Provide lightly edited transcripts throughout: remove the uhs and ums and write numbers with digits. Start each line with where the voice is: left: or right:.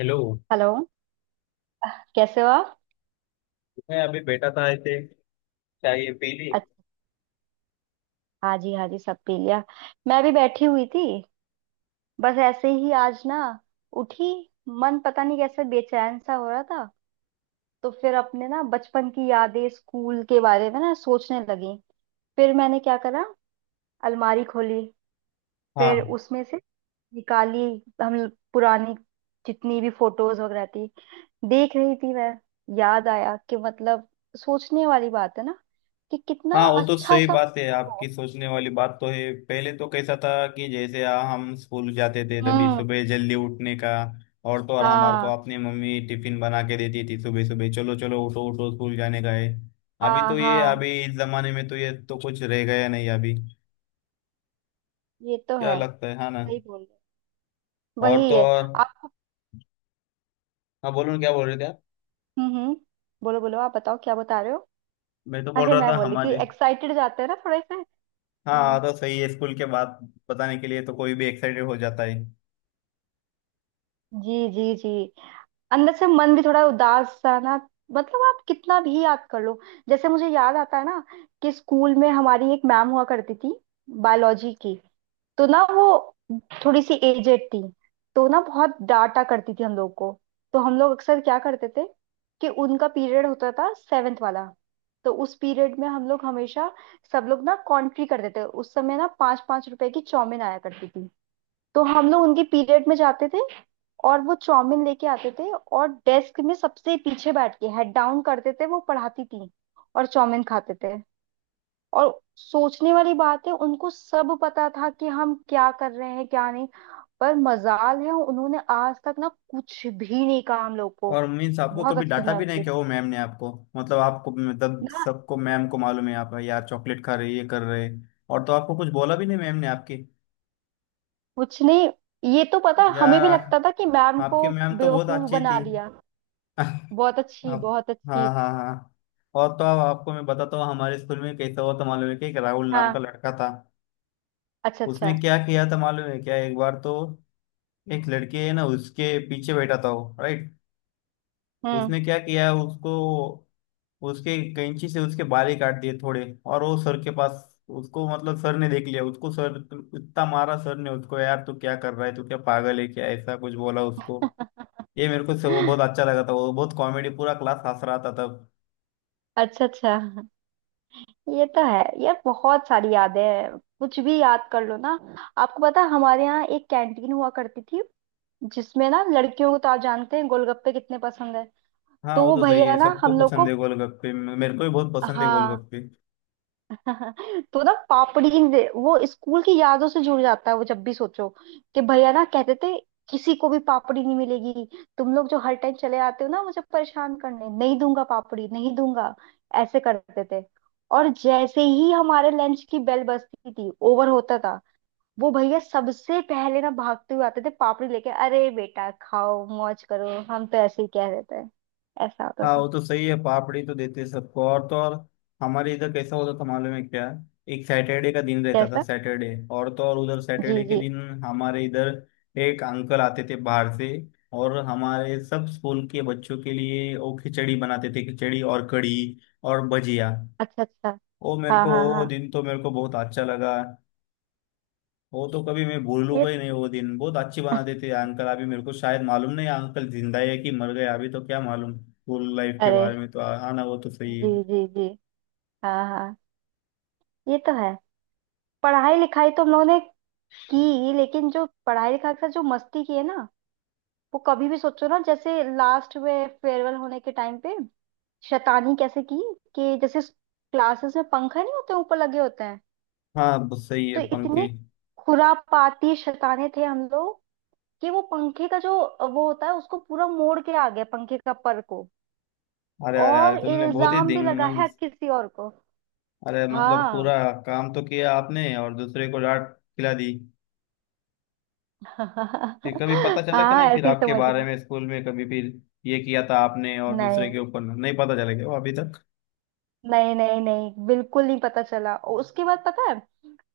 left: Hello.
right: Hello. कैसे हो आप?
left: मैं अभी बैठा था ऐसे, चाय पी ली।
right: अच्छा। हाँ जी हाँ जी, सब पी लिया। मैं भी बैठी हुई थी। बस ऐसे ही आज ना, उठी। मन पता नहीं कैसे बेचैन सा हो रहा था। तो फिर अपने ना बचपन की यादें, स्कूल के बारे में ना सोचने लगी। फिर मैंने क्या करा, अलमारी खोली। फिर
left: हाँ
right: उसमें से निकाली, हम पुरानी जितनी भी फोटोज वगैरह थी, देख रही थी मैं। याद आया कि मतलब, सोचने वाली बात है ना, कि कितना
left: हाँ, वो तो
right: अच्छा
left: सही
right: सा।
left: बात है आपकी, सोचने वाली बात तो है। पहले तो कैसा था कि जैसे हम स्कूल जाते थे तभी
right: हम्म।
left: सुबह जल्दी उठने का। और तो और, हमारे को
right: हाँ
left: अपनी मम्मी टिफिन बना के देती थी। सुबह सुबह चलो चलो उठो उठो, स्कूल जाने का है। अभी
right: हाँ
left: तो ये,
right: हाँ।
left: अभी इस जमाने में तो ये तो कुछ रह गया नहीं अभी।
right: ये तो
left: क्या
right: है,
left: लगता है, हाँ ना?
right: सही बोल रहे हो।
left: और तो
right: वही है।
left: और,
right: आपको।
left: हाँ बोलो ना, क्या बोल रहे थे आप?
right: हम्म। बोलो बोलो, आप बताओ क्या बता रहे हो।
left: मैं तो बोल
right: अरे
left: रहा
right: मैं
left: था
right: बोली थी,
left: हमारे।
right: एक्साइटेड जाते हैं ना थोड़े से।
left: हाँ
right: हम्म।
left: तो सही है, स्कूल के बाद बताने के लिए तो कोई भी एक्साइटेड हो जाता है।
right: जी जी जी। अंदर से मन भी थोड़ा उदास सा ना। मतलब आप कितना भी याद कर लो। जैसे मुझे याद आता है ना, कि स्कूल में हमारी एक मैम हुआ करती थी, बायोलॉजी की। तो ना वो थोड़ी सी एजेड थी। तो ना बहुत डांटा करती थी हम लोग को। तो हम लोग अक्सर क्या करते थे, कि उनका पीरियड होता था सेवेंथ वाला। तो उस पीरियड में हम लोग हमेशा, सब लोग ना कॉन्ट्री करते थे। उस समय ना 5-5 रुपए की चाउमीन आया करती थी। तो हम लोग उनके पीरियड में जाते थे, और वो चाउमीन लेके आते थे, और डेस्क में सबसे पीछे बैठ के हेड डाउन करते थे, वो पढ़ाती थी और चाउमीन खाते थे। और सोचने वाली बात है, उनको सब पता था कि हम क्या कर रहे हैं क्या नहीं। पर मजाल है, उन्होंने आज तक ना कुछ भी नहीं कहा हम लोग को।
left: और मीन्स आपको
right: बहुत
left: कभी
right: अच्छी
left: डांटा भी
right: मैम
left: नहीं
right: थी
left: क्या वो मैम ने? आपको मतलब, आपको मतलब
right: ना।
left: सबको मैम को मालूम है आप यार चॉकलेट खा रहे, ये कर रहे। और तो आपको कुछ बोला भी नहीं मैम ने आपके?
right: कुछ नहीं। ये तो पता है, हमें भी
left: यार
right: लगता था कि मैम
left: आपकी
right: को
left: मैम तो बहुत
right: बेवकूफ
left: अच्छी
right: बना
left: थी।
right: लिया। बहुत अच्छी
left: आप।
right: बहुत
left: हाँ
right: अच्छी।
left: हाँ हाँ। और तो अब आपको मैं बताता हूँ हमारे स्कूल में कैसा हुआ था, मालूम है कि एक राहुल नाम का
right: हाँ।
left: लड़का था।
right: अच्छा
left: उसने
right: अच्छा।
left: क्या किया था मालूम है क्या? एक बार तो एक लड़के है ना, उसके पीछे बैठा था वो राइट,
right: हम्म।
left: उसने क्या किया उसको, उसके कैंची से उसके बाल ही काट दिए थोड़े। और वो सर के पास, उसको मतलब सर ने देख लिया उसको। सर इतना मारा सर ने उसको, यार तू क्या कर रहा है, तू क्या पागल है क्या, ऐसा कुछ बोला उसको। ये मेरे को से वो बहुत अच्छा लगा था, वो बहुत कॉमेडी, पूरा क्लास हंस रहा था तब।
right: अच्छा अच्छा। ये तो है यार, बहुत सारी यादें हैं, कुछ भी याद कर लो ना। आपको पता है, हमारे यहाँ एक कैंटीन हुआ करती थी, जिसमें ना लड़कियों को तो आप जानते हैं गोलगप्पे कितने पसंद है।
left: हाँ
right: तो
left: वो
right: वो
left: तो सही
right: भैया
left: है,
right: ना
left: सबको
right: हम लोग
left: पसंद
right: को।
left: है गोलगप्पे, मेरे को भी बहुत पसंद है
right: हाँ।
left: गोलगप्पे।
right: तो ना वो स्कूल की यादों से जुड़ जाता है, वो जब भी सोचो, कि भैया ना कहते थे, किसी को भी पापड़ी नहीं मिलेगी, तुम लोग जो हर टाइम चले आते हो ना मुझे परेशान करने, नहीं दूंगा पापड़ी नहीं दूंगा। ऐसे करते थे। और जैसे ही हमारे लंच की बेल बजती थी, ओवर होता था, वो भैया सबसे पहले ना भागते हुए आते थे पापड़ी लेके, अरे बेटा खाओ मौज करो, हम तो ऐसे ही कह देते हैं। ऐसा होता
left: हाँ
right: था।
left: वो तो सही है, पापड़ी तो देते हैं सबको। और तो और, हमारे इधर कैसा होता था मालूम है क्या? एक सैटरडे का दिन रहता था,
right: कैसा।
left: सैटरडे। और तो और, उधर
right: जी
left: सैटरडे के
right: जी।
left: दिन हमारे इधर एक अंकल आते थे बाहर से, और हमारे सब स्कूल के बच्चों के लिए वो खिचड़ी बनाते थे, खिचड़ी और कढ़ी और भजिया।
right: अच्छा अच्छा।
left: वो मेरे
right: हाँ
left: को,
right: हाँ
left: वो
right: हाँ।
left: दिन तो मेरे को बहुत अच्छा लगा। वो तो कभी मैं
right: ये
left: भूलूंगा ही
right: तो
left: नहीं
right: है।
left: वो दिन। बहुत अच्छी
right: अरे।
left: बनाते थे अंकल। अभी मेरे को शायद मालूम नहीं अंकल जिंदा है कि मर गए अभी, तो क्या मालूम। स्कूल लाइफ के बारे में तो हाँ ना, वो तो सही है।
right: जी जी जी। हाँ हाँ। ये तो है। पढ़ाई लिखाई तो हम लोगों ने की, लेकिन जो पढ़ाई लिखाई के साथ जो मस्ती की है ना, वो कभी भी सोचो ना। जैसे लास्ट में फेयरवेल होने के टाइम पे शैतानी कैसे की, कि जैसे क्लासेस में पंखा नहीं होते, ऊपर लगे होते हैं।
left: हाँ बस सही
right: तो
left: है पंखे।
right: इतने खुरापाती शैताने थे हम लोग, कि वो पंखे का जो वो होता है उसको पूरा मोड़ के आ गया पंखे का पर को।
left: अरे अरे अरे,
right: और
left: तुमने बहुत ही
right: इल्जाम
left: दिन
right: भी लगा है किसी और को।
left: अरे मतलब
right: हाँ
left: पूरा काम तो किया आपने और दूसरे को डांट खिला दी। फिर कभी पता चला कि
right: हाँ।
left: नहीं? फिर
right: ऐसे ही
left: आपके
right: समझ है
left: बारे
right: लो।
left: में स्कूल में कभी, फिर ये किया था आपने और
right: नहीं
left: दूसरे के ऊपर, नहीं पता चला क्या वो अभी तक?
right: नहीं नहीं नहीं, बिल्कुल नहीं पता चला। और उसके बाद पता है,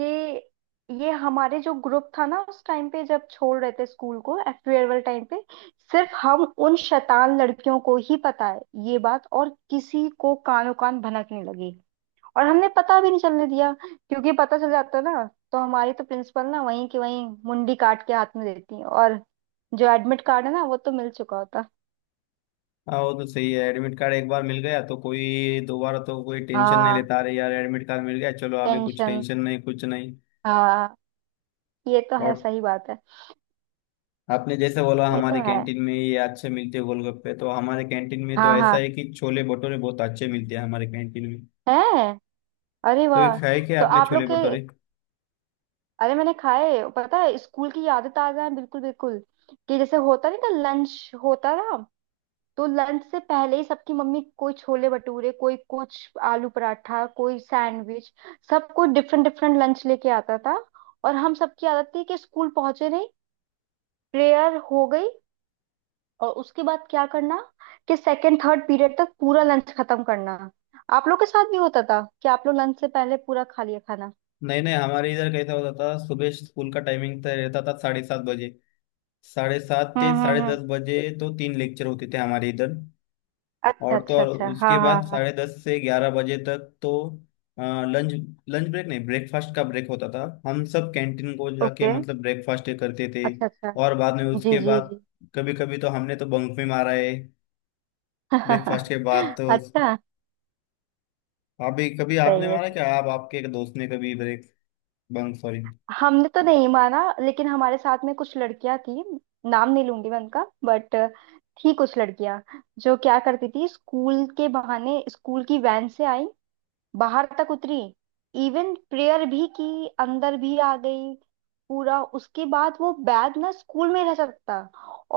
right: कि ये हमारे जो ग्रुप था ना उस टाइम पे जब छोड़ रहे थे स्कूल को, फेयरवेल टाइम पे, सिर्फ हम उन शैतान लड़कियों को ही पता है ये बात। और किसी को कानो कान भनकने लगी, और हमने पता भी नहीं चलने दिया, क्योंकि पता चल जाता ना, तो हमारी तो प्रिंसिपल ना वहीं की वहीं मुंडी काट के हाथ में देती। और जो एडमिट कार्ड है ना, वो तो मिल चुका होता।
left: हाँ वो तो सही है, एडमिट कार्ड एक बार मिल गया तो कोई दोबारा तो कोई टेंशन नहीं
right: हाँ।
left: लेता। अरे यार एडमिट कार्ड मिल गया, चलो अभी कुछ
right: टेंशन।
left: टेंशन नहीं, कुछ नहीं।
right: हाँ। ये तो है,
left: और
right: सही बात है।
left: आपने जैसे बोला
right: ये
left: हमारे
right: तो है।
left: कैंटीन में ये अच्छे मिलते हैं गोलगप्पे, तो हमारे कैंटीन में तो
right: हाँ
left: ऐसा
right: हाँ।
left: है कि छोले भटूरे बहुत अच्छे मिलते हैं हमारे कैंटीन में।
right: है। अरे
left: तो ये
right: वाह।
left: खाए क्या
right: तो
left: आपने
right: आप लोग
left: छोले
right: के।
left: भटूरे?
right: अरे मैंने खाए, पता है, स्कूल की यादें ताजा हैं बिल्कुल बिल्कुल। कि जैसे होता नहीं था, लंच होता था। तो लंच से पहले ही सबकी मम्मी कोई छोले भटूरे कोई कुछ, आलू पराठा कोई सैंडविच, सब कोई डिफरेंट डिफरेंट लंच लेके आता था। और हम सबकी आदत थी, कि स्कूल पहुंचे नहीं, प्रेयर हो गई, और उसके बाद क्या करना, कि सेकंड थर्ड पीरियड तक पूरा लंच खत्म करना। आप लोग के साथ भी होता था कि आप लोग लंच से पहले पूरा खा लिया खाना?
left: नहीं नहीं, हमारे इधर कैसा होता था, सुबह स्कूल का टाइमिंग तय रहता था साढ़े सात बजे। साढ़े सात से साढ़े
right: हम्म।
left: दस बजे तो तीन लेक्चर होते थे हमारे इधर।
right: अच्छा
left: और तो
right: अच्छा
left: और
right: अच्छा।
left: उसके
right: हाँ हाँ
left: बाद
right: हाँ।
left: साढ़े दस से ग्यारह बजे तक तो लंच, लंच ब्रेक नहीं, ब्रेकफास्ट का ब्रेक होता था। हम सब कैंटीन को जाके
right: ओके।
left: मतलब ब्रेकफास्ट करते थे।
right: अच्छा अच्छा।
left: और बाद में,
right: जी
left: उसके
right: जी
left: बाद
right: जी।
left: कभी कभी तो हमने तो बंक में मारा है ब्रेकफास्ट के बाद तो।
right: अच्छा।
left: अभी कभी आपने
right: सही है
left: मारा
right: सही
left: क्या
right: है।
left: आप, आपके एक दोस्त ने कभी ब्रेक बंक, सॉरी?
right: हमने तो नहीं माना, लेकिन हमारे साथ में कुछ लड़कियां थी। नाम नहीं लूंगी मैं उनका, बट थी कुछ लड़कियां, जो क्या करती थी, स्कूल के बहाने स्कूल की वैन से आई, बाहर तक उतरी, इवन प्रेयर भी की, अंदर भी आ गई, पूरा उसके बाद वो बैग ना स्कूल में रह सकता,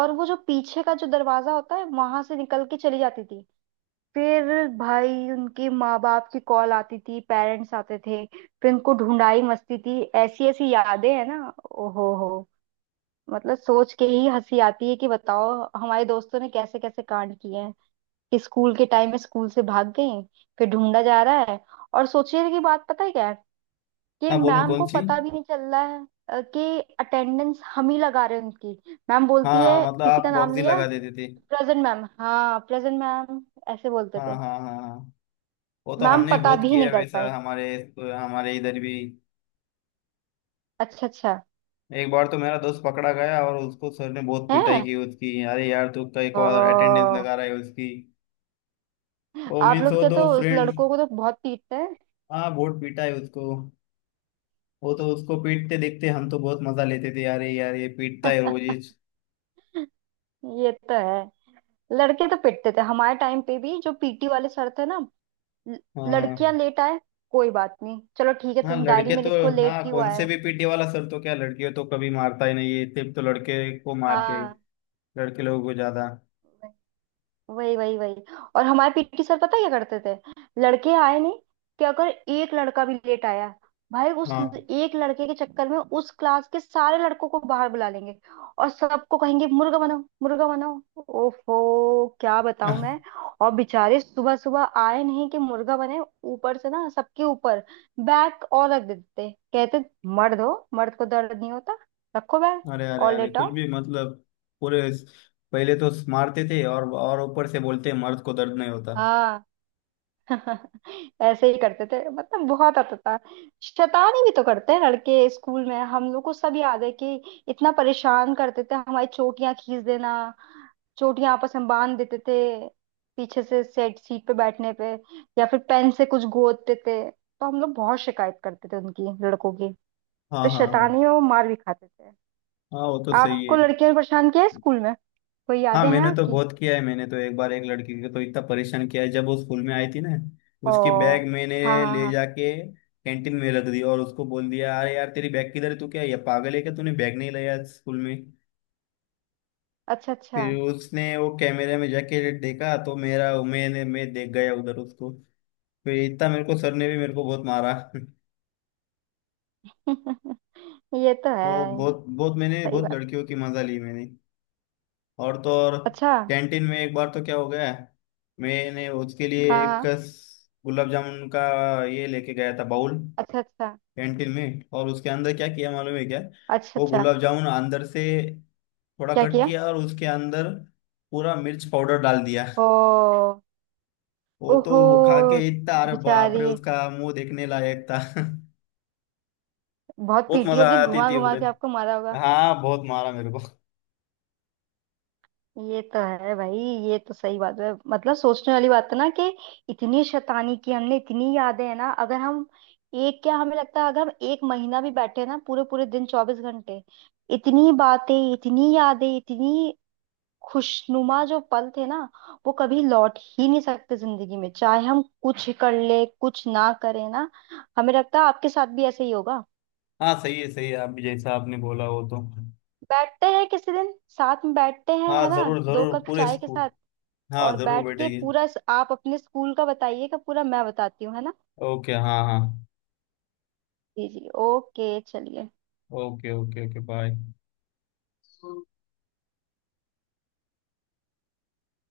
right: और वो जो पीछे का जो दरवाजा होता है वहां से निकल के चली जाती थी। फिर भाई उनके माँ बाप की कॉल आती थी, पेरेंट्स आते थे, फिर उनको ढूंढाई, मस्ती थी, ऐसी ऐसी यादें हैं ना। ओहो हो। मतलब सोच के ही हंसी आती है कि बताओ, हमारे दोस्तों ने कैसे कैसे कांड किए, कि स्कूल के टाइम में स्कूल से भाग गई, फिर ढूंढा जा रहा है। और सोचने की बात पता है क्या है, कि
left: हाँ बोलो,
right: मैम
left: कौन
right: को
left: सी?
right: पता भी नहीं चल रहा है। कि अटेंडेंस हम ही लगा रहे हैं उनकी। मैम
left: हाँ
right: बोलती
left: हाँ,
right: है
left: मतलब
right: किसी
left: आप
right: का नाम
left: प्रॉक्सी
right: लिया,
left: लगा देते थे।
right: प्रेजेंट मैम, हाँ प्रेजेंट मैम। ऐसे बोलते
left: हाँ
right: थे।
left: हाँ हाँ हाँ, वो तो
right: मैम
left: हमने
right: पता
left: बहुत
right: भी
left: किया
right: नहीं
left: है
right: कर
left: वैसा
right: पाए।
left: हमारे, हमारे इधर भी।
right: अच्छा अच्छा।
left: एक बार तो मेरा दोस्त पकड़ा गया और उसको सर ने बहुत पिटाई
right: है।
left: की उसकी। अरे यार तू कई को अटेंडेंस
right: ओ,
left: लगा रहा है उसकी। वो
right: आप
left: मीन्स
right: लोग
left: वो
right: क्या,
left: दो
right: तो उस
left: फ्रेंड।
right: लड़कों को तो बहुत पीटते हैं।
left: हाँ बहुत पीटा है उसको। वो तो उसको पीटते देखते हम तो बहुत मजा लेते थे, यार यार ये पीटता है रोज ही।
right: ये तो है। लड़के तो पिटते थे हमारे टाइम पे भी। जो पीटी वाले सर थे ना, ल-
left: हाँ
right: लड़कियां
left: हाँ
right: लेट आए कोई बात नहीं, चलो ठीक है,
left: हाँ,
right: तुम डायरी
left: लड़के
right: में
left: तो।
right: लिखो लेट
left: हाँ,
right: क्यों
left: कौन से
right: आया।
left: भी पीटे वाला सर तो क्या लड़कियों तो कभी मारता ही नहीं है, सिर्फ तो लड़के को मारते हैं,
right: हाँ।
left: लड़के लोगों को ज्यादा।
right: वही वही वही। और हमारे पीटी सर पता है क्या करते थे, लड़के आए नहीं, कि अगर एक लड़का भी लेट आया, भाई उस
left: हाँ।
right: एक लड़के के चक्कर में उस क्लास के सारे लड़कों को बाहर बुला लेंगे, और सबको कहेंगे मुर्गा बनाओ मुर्गा बनाओ। ओफो क्या बताऊं मैं। और बेचारे सुबह सुबह आए नहीं कि मुर्गा बने, ऊपर से ना सबके ऊपर बैग और रख देते, कहते मर्द हो, मर्द को दर्द नहीं होता, रखो बैग
left: अरे अरे
right: और
left: अरे, कुछ
right: लेटाओ।
left: भी मतलब, पूरे, पहले तो मारते थे और ऊपर से बोलते हैं, मर्द को दर्द नहीं होता।
right: हाँ। ऐसे ही करते थे, मतलब बहुत आता था। शैतानी भी तो करते हैं लड़के स्कूल में, हम लोग को सब याद है, कि इतना परेशान करते थे, हमारी चोटियां खींच देना, चोटियां आपस में बांध देते थे पीछे से सेट सीट पे बैठने पे, या फिर पेन से कुछ गोदते थे। तो हम लोग बहुत शिकायत करते थे उनकी, लड़कों की।
left: हाँ
right: तो
left: हाँ हाँ
right: शैतानी और मार भी खाते थे।
left: हाँ, वो तो सही है।
right: आपको लड़कियों ने परेशान किया है स्कूल में? कोई
left: हाँ
right: यादें हैं
left: मैंने तो
right: आपकी?
left: बहुत किया है, मैंने तो एक बार एक लड़की को तो इतना परेशान किया है। जब वो स्कूल में आई थी ना,
right: ओ।
left: उसकी बैग मैंने
right: हाँ हाँ
left: ले
right: हाँ।
left: जाके कैंटीन में रख दी, और उसको बोल दिया अरे यार तेरी बैग किधर है, तू क्या ये पागल है क्या, तूने बैग नहीं लाया स्कूल में?
right: अच्छा अच्छा।
left: फिर उसने वो कैमरे में जाके देखा, तो मेरा, मैंने, मैं देख गया उधर उसको। फिर इतना मेरे को सर ने भी मेरे को बहुत मारा।
right: ये तो
left: वो
right: है,
left: बहुत बहुत, मैंने
right: सही
left: बहुत
right: बात।
left: लड़कियों की मजा ली मैंने। और तो और,
right: अच्छा। हाँ
left: कैंटीन में एक बार तो क्या हो गया, मैंने उसके लिए एक
right: हाँ।
left: गुलाब जामुन का ये लेके गया था बाउल
right: अच्छा अच्छा।
left: कैंटीन में, और उसके अंदर क्या किया मालूम है क्या?
right: अच्छा
left: वो
right: अच्छा।
left: गुलाब जामुन अंदर से थोड़ा
right: क्या
left: कट
right: किया?
left: किया, और उसके अंदर पूरा मिर्च पाउडर डाल दिया।
right: ओ।
left: वो तो
right: ओहो।
left: वो खा के इतना, अरे बाप रे,
right: बेचारी।
left: उसका मुंह देखने लायक था।
right: बहुत
left: बहुत
right: पीटी
left: मजा
right: होगी,
left: आती
right: घुमा
left: थी
right: घुमा के
left: उधर।
right: आपको मारा होगा।
left: हाँ बहुत मारा मेरे को।
right: ये तो है भाई, ये तो सही बात है। मतलब सोचने वाली बात है ना, कि इतनी शैतानी की हमने, इतनी यादें हैं ना, अगर हम एक क्या, हमें लगता है अगर हम एक महीना भी बैठे ना पूरे पूरे दिन 24 घंटे, इतनी बातें इतनी यादें इतनी खुशनुमा जो पल थे ना, वो कभी लौट ही नहीं सकते जिंदगी में, चाहे हम कुछ कर ले कुछ ना करें ना। हमें लगता है आपके साथ भी ऐसे ही होगा।
left: हाँ सही है सही है, आप जैसा आपने बोला वो तो।
right: बैठते हैं किसी दिन, साथ में बैठते हैं
left: हाँ
right: है ना,
left: जरूर
right: दो
left: जरूर,
right: कप
left: पूरे
right: चाय के
left: स्कूल।
right: साथ,
left: हाँ
right: और
left: जरूर
right: बैठ के
left: बैठेगी।
right: पूरा आप अपने स्कूल का बताइएगा पूरा, मैं बताती हूँ, है ना।
left: ओके हाँ हाँ।
right: जी जी ओके चलिए।
left: Okay okay okay bye.